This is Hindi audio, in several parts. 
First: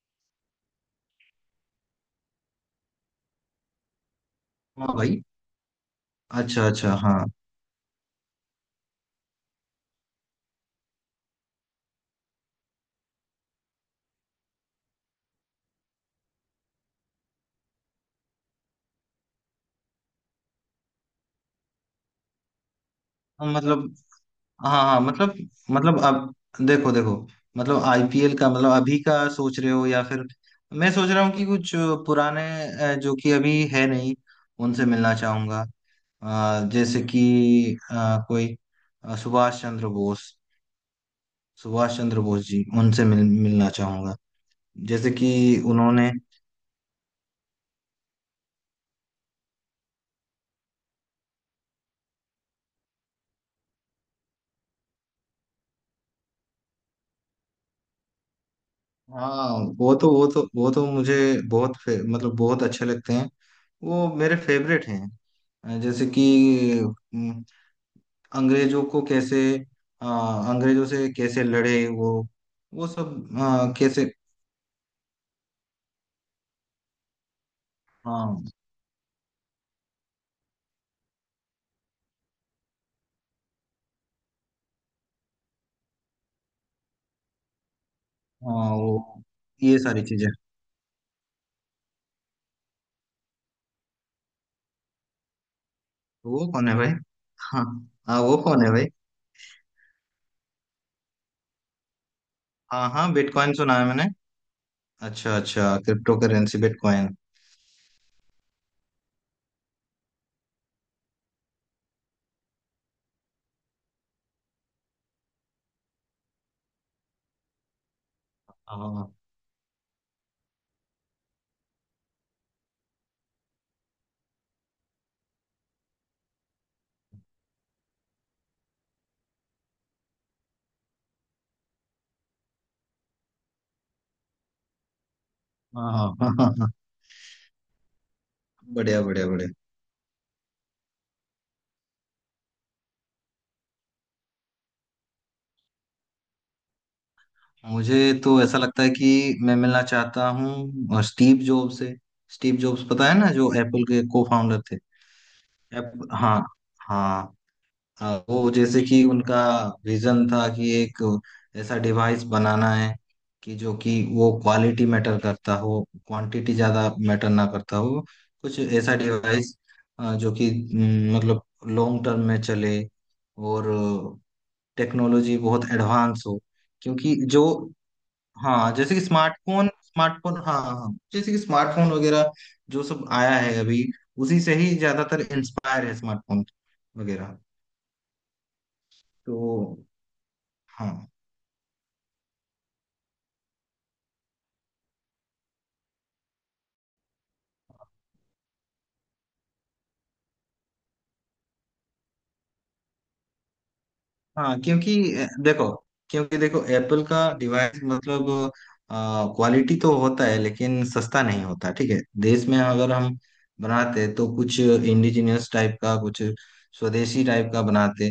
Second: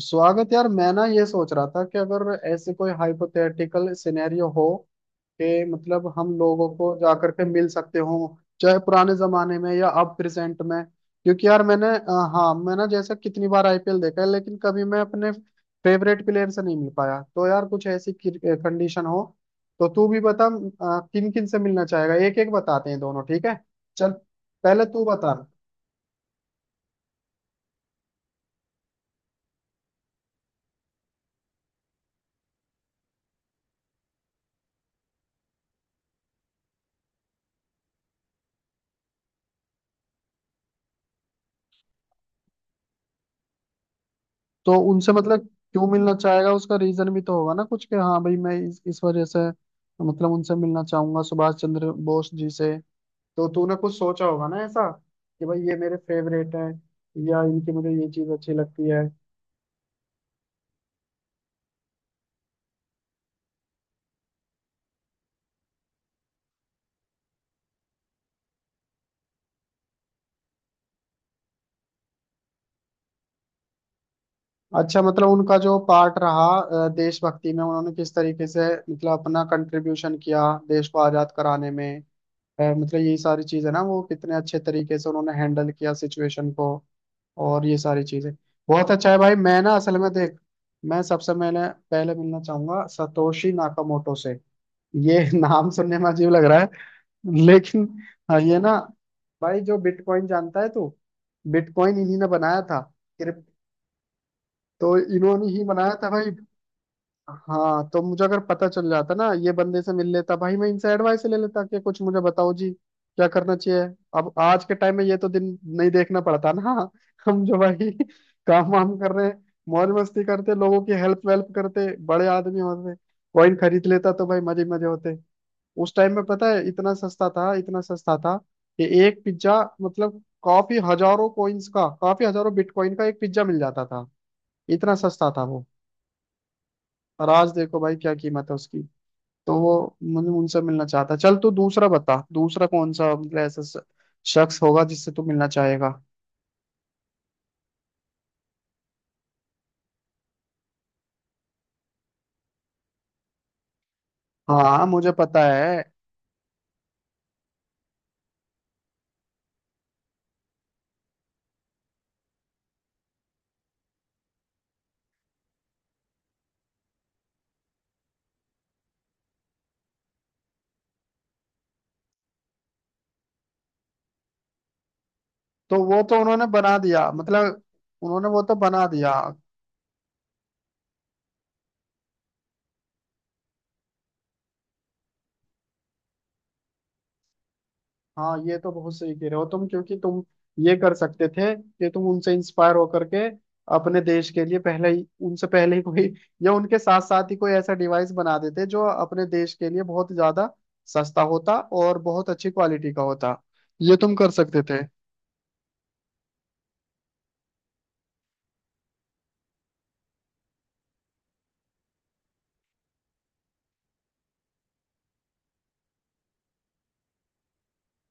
स्वागत यार। मैं ना ये सोच रहा था कि अगर ऐसे कोई हाइपोथेटिकल सिनेरियो हो हाँ भाई। कि मतलब हम अच्छा लोगों को अच्छा हाँ। जाकर के मिल सकते हो, चाहे पुराने जमाने में या अब प्रेजेंट में। क्योंकि यार मैंने हाँ, मैं ना जैसा कितनी बार आईपीएल देखा है, लेकिन कभी मैं अपने फेवरेट प्लेयर से नहीं मिल पाया। तो यार कुछ ऐसी कंडीशन हो तो तू भी बता किन किन से मिलना चाहेगा। एक एक बताते हैं दोनों, ठीक हाँ, है? मतलब। चल, हाँ पहले हाँ तू बता। मतलब। मतलब अब देखो देखो। मतलब आईपीएल का मतलब अभी का सोच रहे हो या फिर मैं सोच रहा हूँ कि कुछ पुराने, जो कि अभी है नहीं, उनसे मिलना चाहूंगा। जैसे कि अ, कोई सुभाष चंद्र बोस। सुभाष चंद्र बोस जी, उनसे मिलना चाहूंगा। तो जैसे उनसे कि मतलब क्यों उन्होंने। मिलना चाहेगा, उसका रीजन भी तो होगा ना कुछ, कि हाँ भाई मैं इस वजह से मतलब उनसे मिलना चाहूंगा सुभाष चंद्र बोस जी से। तो तूने कुछ सोचा होगा ना ऐसा कि भाई ये मेरे फेवरेट है या इनकी मुझे ये चीज अच्छी लगती है। हाँ, वो तो मुझे मतलब बहुत अच्छे लगते हैं। वो मेरे फेवरेट हैं। जैसे कि अम, अंग्रेजों को कैसे, अ, अंग्रेजों से कैसे लड़े वो सब कैसे। अच्छा, मतलब उनका जो पार्ट रहा देशभक्ति में, उन्होंने अ, किस अ, तरीके से मतलब अपना कंट्रीब्यूशन किया देश को आजाद कराने में। मतलब यही सारी चीज है ना, वो कितने अच्छे तरीके से उन्होंने हैंडल किया सिचुएशन को और ये सारी चीजें। बहुत अच्छा है वो, भाई। मैं ना ये असल सारी में चीजें। देख, मैं सबसे मैंने पहले मिलना चाहूंगा सतोशी नाकामोटो से। ये नाम सुनने में अजीब लग वो रहा कौन है है भाई? हाँ, लेकिन, हाँ वो हाँ, ये कौन है ना भाई? भाई, जो बिटकॉइन जानता है तू, बिटकॉइन इन्हीं ने बनाया था। हाँ हाँ, क्रिप- बिटकॉइन सुना है मैंने। तो अच्छा इन्होंने ही अच्छा, बनाया था क्रिप्टो भाई। Currency bitcoin. हाँ तो मुझे अगर पता चल जाता ना, ये बंदे से मिल लेता भाई, मैं इनसे एडवाइस ले लेता कि कुछ मुझे बताओ जी क्या करना चाहिए। अब आज के टाइम में ये तो दिन नहीं देखना पड़ता ना। हम जो भाई काम हाँ वाम कर हाँ। रहे हैं, मौज मस्ती करते, लोगों की हेल्प वेल्प करते, बड़े आदमी होते, कॉइन खरीद लेता तो भाई मजे मजे होते। उस टाइम में पता है इतना सस्ता था, इतना सस्ता था कि एक पिज्जा मतलब काफी हजारों कॉइन्स का, काफी हजारों बिटकॉइन का एक पिज्जा मिल जाता था। इतना सस्ता था वो। हाँ, हाँ, हाँ, हाँ। और आज देखो भाई क्या कीमत है उसकी। बढ़िया बढ़िया बढ़िया। तो वो मतलब उनसे मिलना चाहता। चल तू दूसरा बता, दूसरा कौन सा मतलब ऐसा शख्स होगा जिससे तू मिलना चाहेगा। मुझे तो ऐसा लगता है कि मैं मिलना चाहता हूँ स्टीव जॉब से। स्टीव जॉब्स, पता है ना, जो एप्पल के को फाउंडर थे। हाँ मुझे पता है। अब हाँ। हाँ। वो जैसे कि उनका विजन था कि एक ऐसा डिवाइस बनाना है कि जो कि वो क्वालिटी मैटर करता हो, क्वांटिटी ज्यादा मैटर ना करता हो। कुछ ऐसा डिवाइस जो कि मतलब लॉन्ग टर्म में चले, और टेक्नोलॉजी बहुत तो वो तो एडवांस हो। उन्होंने बना दिया क्योंकि जो, मतलब, उन्होंने वो तो हाँ बना जैसे कि दिया। Smartphone, smartphone. हाँ हाँ, जैसे कि स्मार्टफोन वगैरह जो सब आया है अभी, उसी से ही ज्यादातर इंस्पायर है स्मार्टफोन वगैरह। हाँ, ये तो बहुत सही कह रहे तो हो तुम, क्योंकि तुम ये हाँ कर सकते थे कि तुम उनसे इंस्पायर होकर के अपने देश के लिए पहले ही, उनसे पहले ही कोई या उनके साथ साथ ही कोई ऐसा डिवाइस बना देते जो अपने देश के लिए बहुत ज्यादा सस्ता होता और बहुत अच्छी क्वालिटी का होता। ये तुम कर हाँ। सकते थे। क्योंकि देखो, क्योंकि देखो एप्पल का डिवाइस मतलब क्वालिटी तो होता है लेकिन सस्ता नहीं होता, ठीक है। देश में अगर हम बनाते हैं, तो कुछ इंडिजिनियस टाइप का, कुछ स्वदेशी टाइप का बनाते।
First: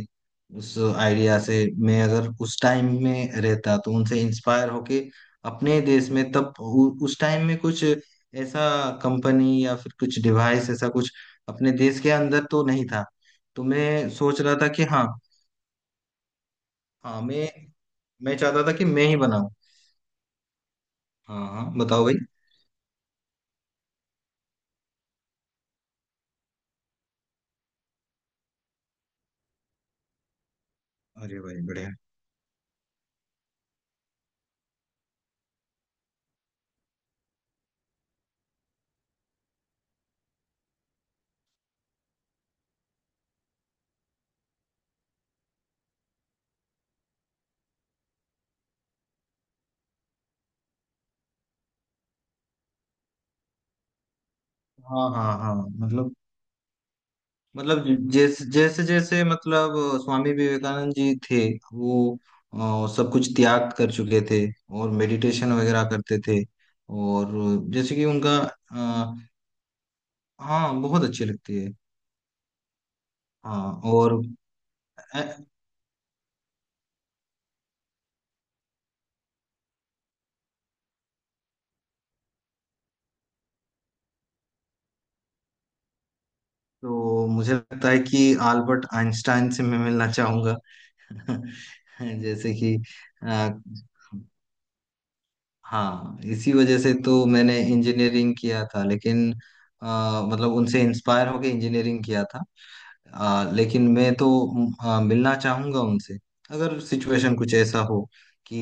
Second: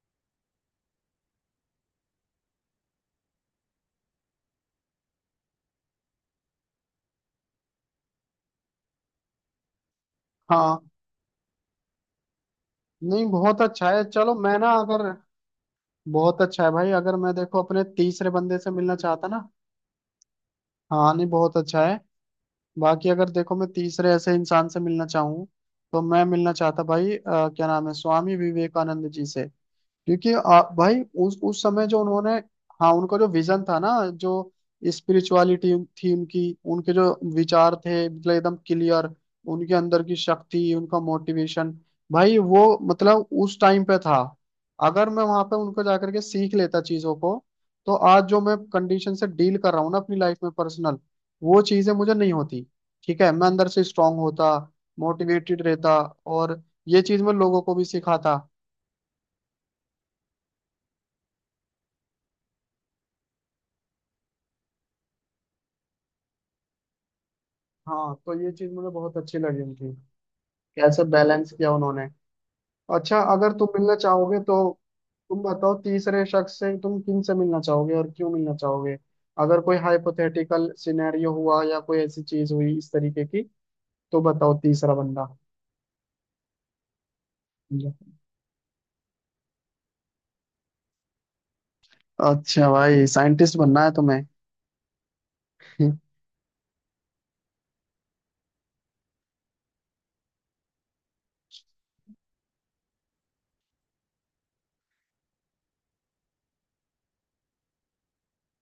उस आइडिया से, मैं अगर उस टाइम में रहता तो उनसे इंस्पायर होके अपने देश में तब उस टाइम में कुछ ऐसा कंपनी या फिर कुछ डिवाइस हाँ, ऐसा कुछ अपने देश के अंदर तो नहीं था। नहीं, बहुत तो अच्छा है। मैं चलो, सोच रहा मैं था ना कि अगर, हाँ। बहुत अच्छा है भाई, अगर हाँ, मैं मैं देखो अपने तीसरे मैं बंदे चाहता से था कि मिलना मैं ही चाहता ना, बनाऊं। हाँ नहीं हाँ बहुत हाँ अच्छा है। बताओ भाई। बाकी अगर देखो मैं तीसरे ऐसे इंसान से मिलना चाहूँ, तो मैं मिलना चाहता भाई, क्या नाम है, स्वामी विवेकानंद जी से। क्योंकि भाई अरे भाई उस समय बढ़िया। जो उन्होंने, हाँ उनका जो विजन था ना, जो स्पिरिचुअलिटी थी उनकी, उनके जो विचार थे मतलब एकदम क्लियर, उनके अंदर की शक्ति, उनका मोटिवेशन, भाई वो मतलब उस टाइम पे था। अगर मैं वहां पे उनको जाकर के सीख लेता चीजों को, तो आज जो मैं कंडीशन से डील कर रहा हूँ ना अपनी लाइफ में पर्सनल, वो चीजें मुझे नहीं होती। ठीक है, मैं अंदर से स्ट्रांग होता, हाँ हाँ हाँ। मोटिवेटेड मतलब। रहता और ये चीज मैं लोगों को मतलब, भी सिखाता। जैसे जैसे जैसे मतलब स्वामी विवेकानंद जी थे वो, सब कुछ त्याग कर चुके थे और मेडिटेशन वगैरह करते थे, और जैसे कि हाँ, तो उनका। ये चीज मुझे अ, बहुत अच्छी लगी उनकी, हाँ कैसे बहुत अच्छी बैलेंस लगती है। किया उन्होंने। अच्छा, अगर तुम हाँ मिलना और चाहोगे तो अ, तुम बताओ, तीसरे शख्स से तुम किन से मिलना चाहोगे और क्यों मिलना चाहोगे, अगर कोई हाइपोथेटिकल सिनेरियो हुआ या कोई ऐसी चीज हुई इस तरीके की। तो बताओ तीसरा बंदा। तो मुझे लगता है कि अल्बर्ट आइंस्टाइन से मैं मिलना चाहूंगा। जैसे अच्छा कि भाई, साइंटिस्ट अ, बनना है तुम्हें। हाँ, इसी वजह से तो मैंने इंजीनियरिंग किया था, लेकिन मतलब उनसे इंस्पायर होके इंजीनियरिंग किया था। लेकिन मैं तो मिलना चाहूंगा उनसे। अगर सिचुएशन कुछ ऐसा हो कि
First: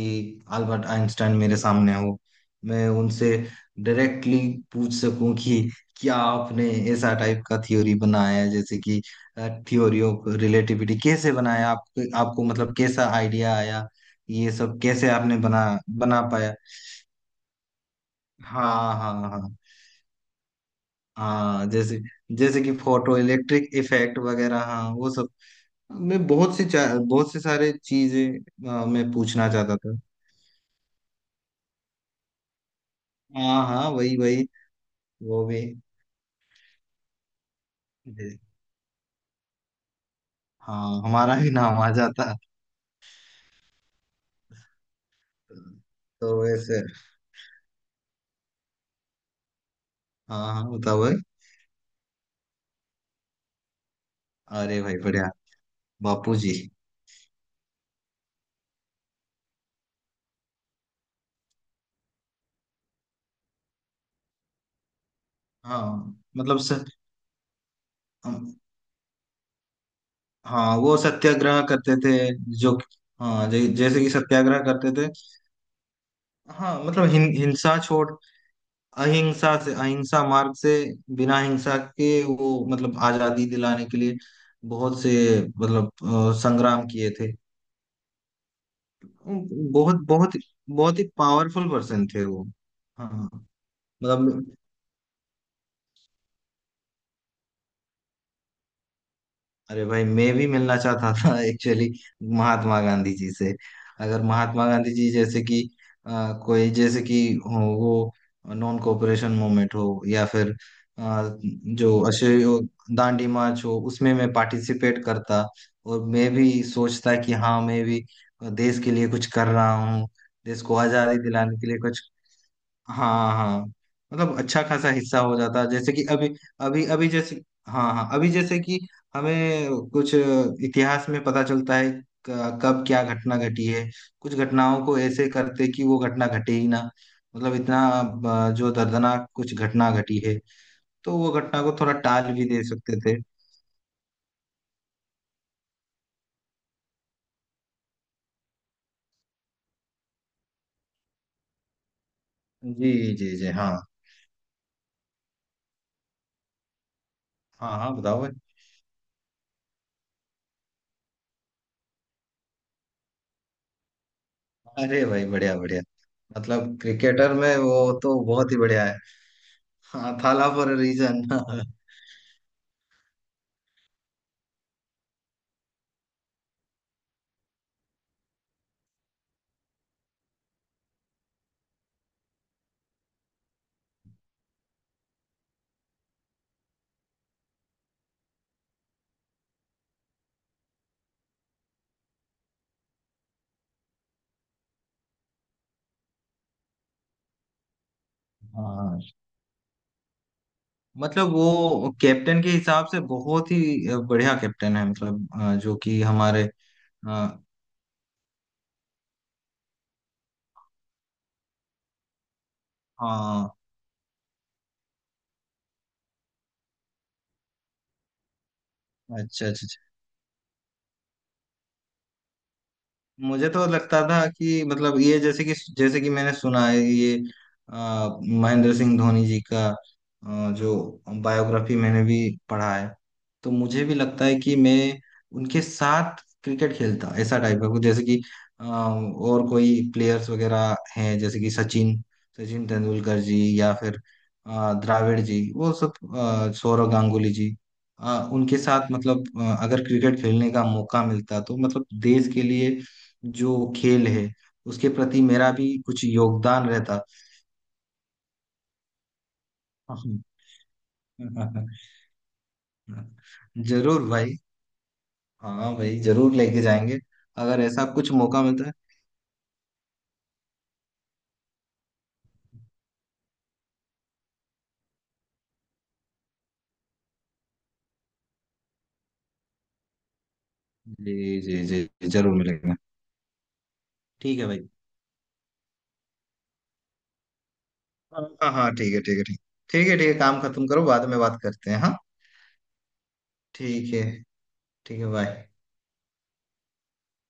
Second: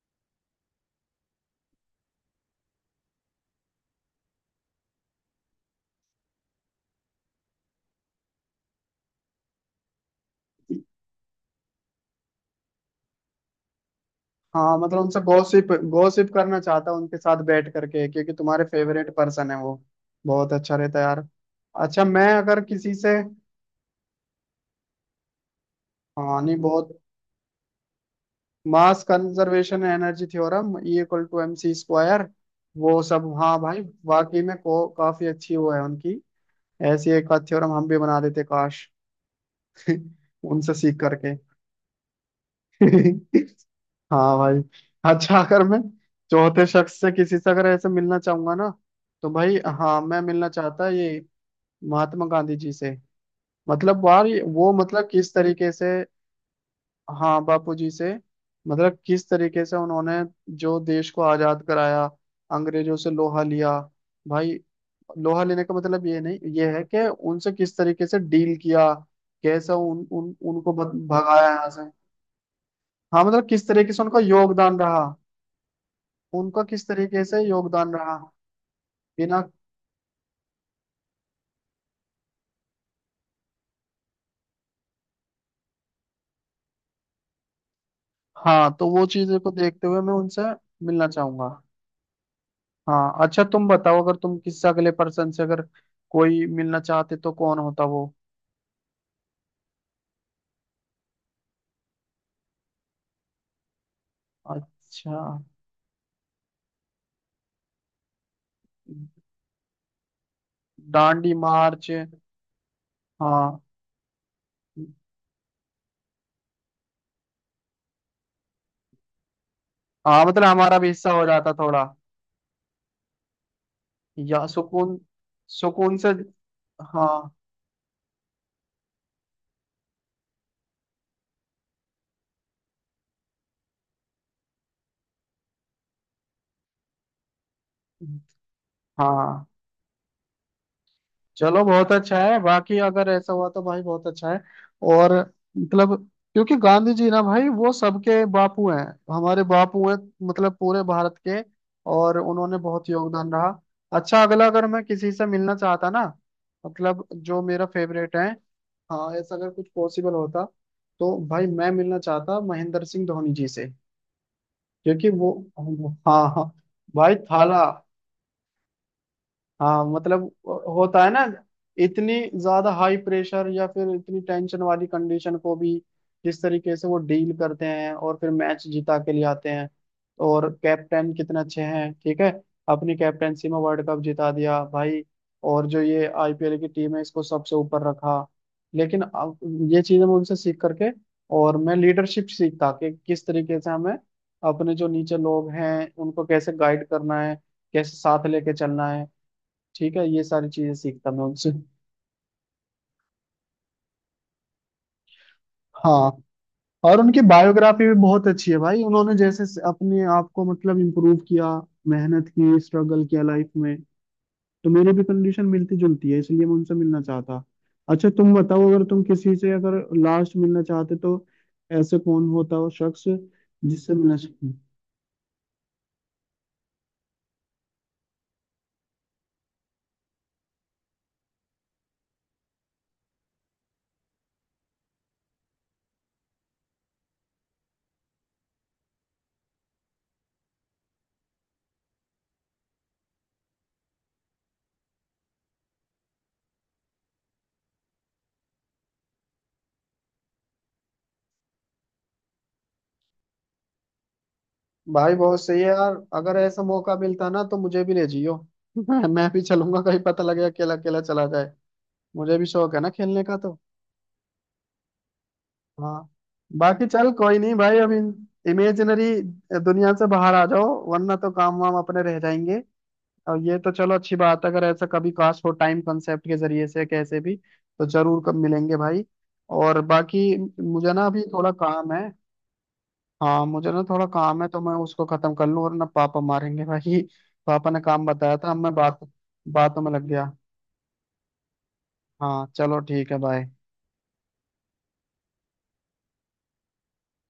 अल्बर्ट आइंस्टाइन मेरे सामने हो, मैं उनसे डायरेक्टली पूछ सकूं कि क्या आपने ऐसा टाइप का थ्योरी बनाया है, जैसे कि थ्योरी ऑफ रिलेटिविटी कैसे बनाया, आपको आपको मतलब कैसा आइडिया आया, ये हाँ सब मतलब कैसे उनसे आपने बना, गॉसिप बना गॉसिप पाया। करना चाहता हूँ उनके साथ बैठ करके, क्योंकि तुम्हारे हाँ फेवरेट हाँ पर्सन हाँ। है वो। बहुत अच्छा रहता है यार। हाँ जैसे, अच्छा, मैं अगर जैसे कि किसी से, फोटो इलेक्ट्रिक इफेक्ट वगैरह, हाँ वो सब। मैं हाँ नहीं बहुत, बहुत से सारे चीजें मास मैं पूछना चाहता कंजर्वेशन था। Energy theorem, E equal to M C square, वो सब, हाँ हाँ भाई हाँ वही वाकई वही, में काफी वो अच्छी भी। वो है उनकी। ऐसी एक आध थ्योरम हम भी बना जी। देते काश। उनसे सीख हाँ, करके। हमारा भी नाम आ जाता। हाँ भाई। अच्छा, अगर मैं तो चौथे वैसे। शख्स से किसी से अगर ऐसे मिलना चाहूंगा ना, तो भाई हाँ मैं मिलना हाँ हाँ चाहता बताओ भाई। ये महात्मा गांधी जी से। मतलब यार वो अरे भाई मतलब बढ़िया। किस तरीके से, बापू जी। हाँ बापूजी से। मतलब किस तरीके से उन्होंने जो देश को आजाद कराया, अंग्रेजों से लोहा लिया भाई। लोहा लेने का हाँ, मतलब ये नहीं, मतलब ये है सर। कि उनसे किस तरीके से डील किया, कैसा उन, उन उनको हाँ, वो भगाया सत्याग्रह यहाँ से। करते थे जो। हाँ मतलब हाँ किस तरीके जैसे से कि उनका सत्याग्रह योगदान करते रहा, थे। उनका हाँ किस मतलब तरीके से हिंसा योगदान छोड़, रहा। बिना, अहिंसा से, अहिंसा मार्ग से, बिना हिंसा के वो मतलब आजादी दिलाने के लिए बहुत से मतलब संग्राम किए थे। हाँ तो वो चीजें को देखते बहुत हुए मैं बहुत उनसे बहुत ही मिलना चाहूंगा। पावरफुल पर्सन थे वो। हाँ हाँ अच्छा, तुम बताओ अगर तुम मतलब। किस अगले पर्सन से अगर कोई मिलना चाहते तो कौन होता वो। अरे भाई मैं भी मिलना चाहता था एक्चुअली, महात्मा गांधी जी से। अगर महात्मा गांधी जी अच्छा, जैसे कि अ, कोई, जैसे कि हो, वो नॉन कोऑपरेशन मूवमेंट हो या फिर अ, डांडी मार्च। जो अशोक दांडी हाँ मार्च हो, उसमें मैं पार्टिसिपेट करता और मैं भी सोचता कि हाँ, मैं भी देश के लिए कुछ कर रहा हूँ, हाँ मतलब देश को हमारा भी हिस्सा आजादी हो जाता दिलाने के लिए थोड़ा, कुछ। हाँ हाँ मतलब या अच्छा खासा सुकून, हिस्सा हो जाता है। जैसे सुकून कि से, अभी, अभी अभी हाँ जैसे, हाँ हाँ, अभी जैसे कि हमें कुछ इतिहास में पता चलता है, कब क्या घटना घटी है, कुछ घटनाओं को ऐसे करते कि वो घटना घटे ही ना। मतलब इतना जो दर्दनाक हाँ। कुछ घटना घटी है, तो वो घटना चलो को बहुत थोड़ा अच्छा टाल है। भी दे बाकी सकते अगर थे। ऐसा हुआ तो भाई बहुत अच्छा है। और मतलब क्योंकि गांधी जी ना भाई वो सबके बापू हैं, हमारे बापू हैं, मतलब पूरे भारत के। और उन्होंने बहुत जी योगदान जी रहा। जी। हाँ अच्छा अगला, अगर मैं किसी से मिलना चाहता ना, मतलब जो मेरा हाँ हाँ फेवरेट बताओ है, भाई। हाँ ऐसा अगर कुछ पॉसिबल होता, तो भाई मैं मिलना चाहता महेंद्र सिंह धोनी जी से। अरे क्योंकि भाई वो, बढ़िया बढ़िया। हाँ हाँ मतलब भाई क्रिकेटर में थाला। वो तो बहुत ही बढ़िया है। हाँ हाँ, मतलब थाला फॉर होता है रीजन। ना, इतनी ज्यादा हाई प्रेशर या फिर इतनी टेंशन वाली कंडीशन को भी जिस तरीके से वो डील करते हैं और फिर मैच जिता के लिए आते हैं। और कैप्टन कितने अच्छे हैं, ठीक है। अपनी कैप्टनसी में वर्ल्ड कप जिता दिया भाई। और जो ये आईपीएल की टीम है, इसको सबसे ऊपर रखा। लेकिन अब ये चीजें मैं उनसे सीख करके, और मैं लीडरशिप सीखता कि किस तरीके से हमें अपने जो नीचे लोग हैं उनको कैसे गाइड करना है, कैसे साथ लेके चलना हाँ है। ठीक है, ये सारी चीजें सीखता मैं मतलब उनसे। वो कैप्टन के हिसाब से बहुत ही बढ़िया कैप्टन है, मतलब जो कि हाँ, हमारे और उनकी अ, बायोग्राफी भी बहुत अच्छी है भाई, उन्होंने जैसे से अपने आप को मतलब इम्प्रूव किया, मेहनत की, स्ट्रगल किया लाइफ हाँ। में। तो मेरी भी कंडीशन मिलती जुलती है, इसलिए मैं उनसे मिलना चाहता। अच्छा तुम बताओ, अगर तुम किसी अच्छा से अच्छा अगर अच्छा। लास्ट मिलना चाहते तो ऐसे कौन होता हो शख्स मुझे तो जिससे लगता मिलना था चाहते। कि मतलब ये जैसे कि, जैसे कि मैंने सुना है ये महेंद्र सिंह धोनी जी का जो बायोग्राफी मैंने भी पढ़ा है। तो मुझे भी लगता है कि मैं उनके साथ क्रिकेट खेलता, ऐसा टाइप का कुछ। जैसे कि और कोई प्लेयर्स वगैरह हैं, जैसे कि सचिन, सचिन तेंदुलकर जी, या फिर द्राविड़ जी, वो सब सौरव गांगुली जी, उनके साथ मतलब अगर क्रिकेट खेलने का मौका मिलता तो मतलब देश के लिए जो खेल है उसके भाई प्रति बहुत मेरा सही है भी यार। कुछ अगर ऐसा योगदान मौका रहता। मिलता ना, तो मुझे भी ले जियो। मैं भी चलूंगा, कहीं पता लगे अकेला अकेला चला जाए। हाँ, मुझे भी शौक है ना खेलने का तो। जरूर भाई। हाँ भाई, हाँ। जरूर लेके बाकी जाएंगे चल कोई नहीं अगर भाई, ऐसा अभी कुछ मौका मिलता है। इमेजिनरी दुनिया से बाहर आ जाओ, वरना तो काम वाम अपने रह जाएंगे। और ये तो चलो अच्छी बात है, अगर ऐसा कभी काश हो टाइम कंसेप्ट के जरिए से कैसे भी, तो जरूर कब मिलेंगे भाई। और बाकी मुझे ना जी अभी थोड़ा जी जी काम है। जी, जरूर मिलेगा। हाँ मुझे ना थोड़ा ठीक काम है है तो भाई। मैं उसको खत्म कर लूँ, वरना पापा मारेंगे भाई। पापा ने काम हाँ बताया था, हाँ अब हाँ, मैं ठीक बात है ठीक है ठीक। बातों ठीक में है लग ठीक है, गया। काम खत्म करो, बाद में बात करते हैं। हाँ हाँ चलो ठीक है, बाय। ठीक है। ठीक है बाय।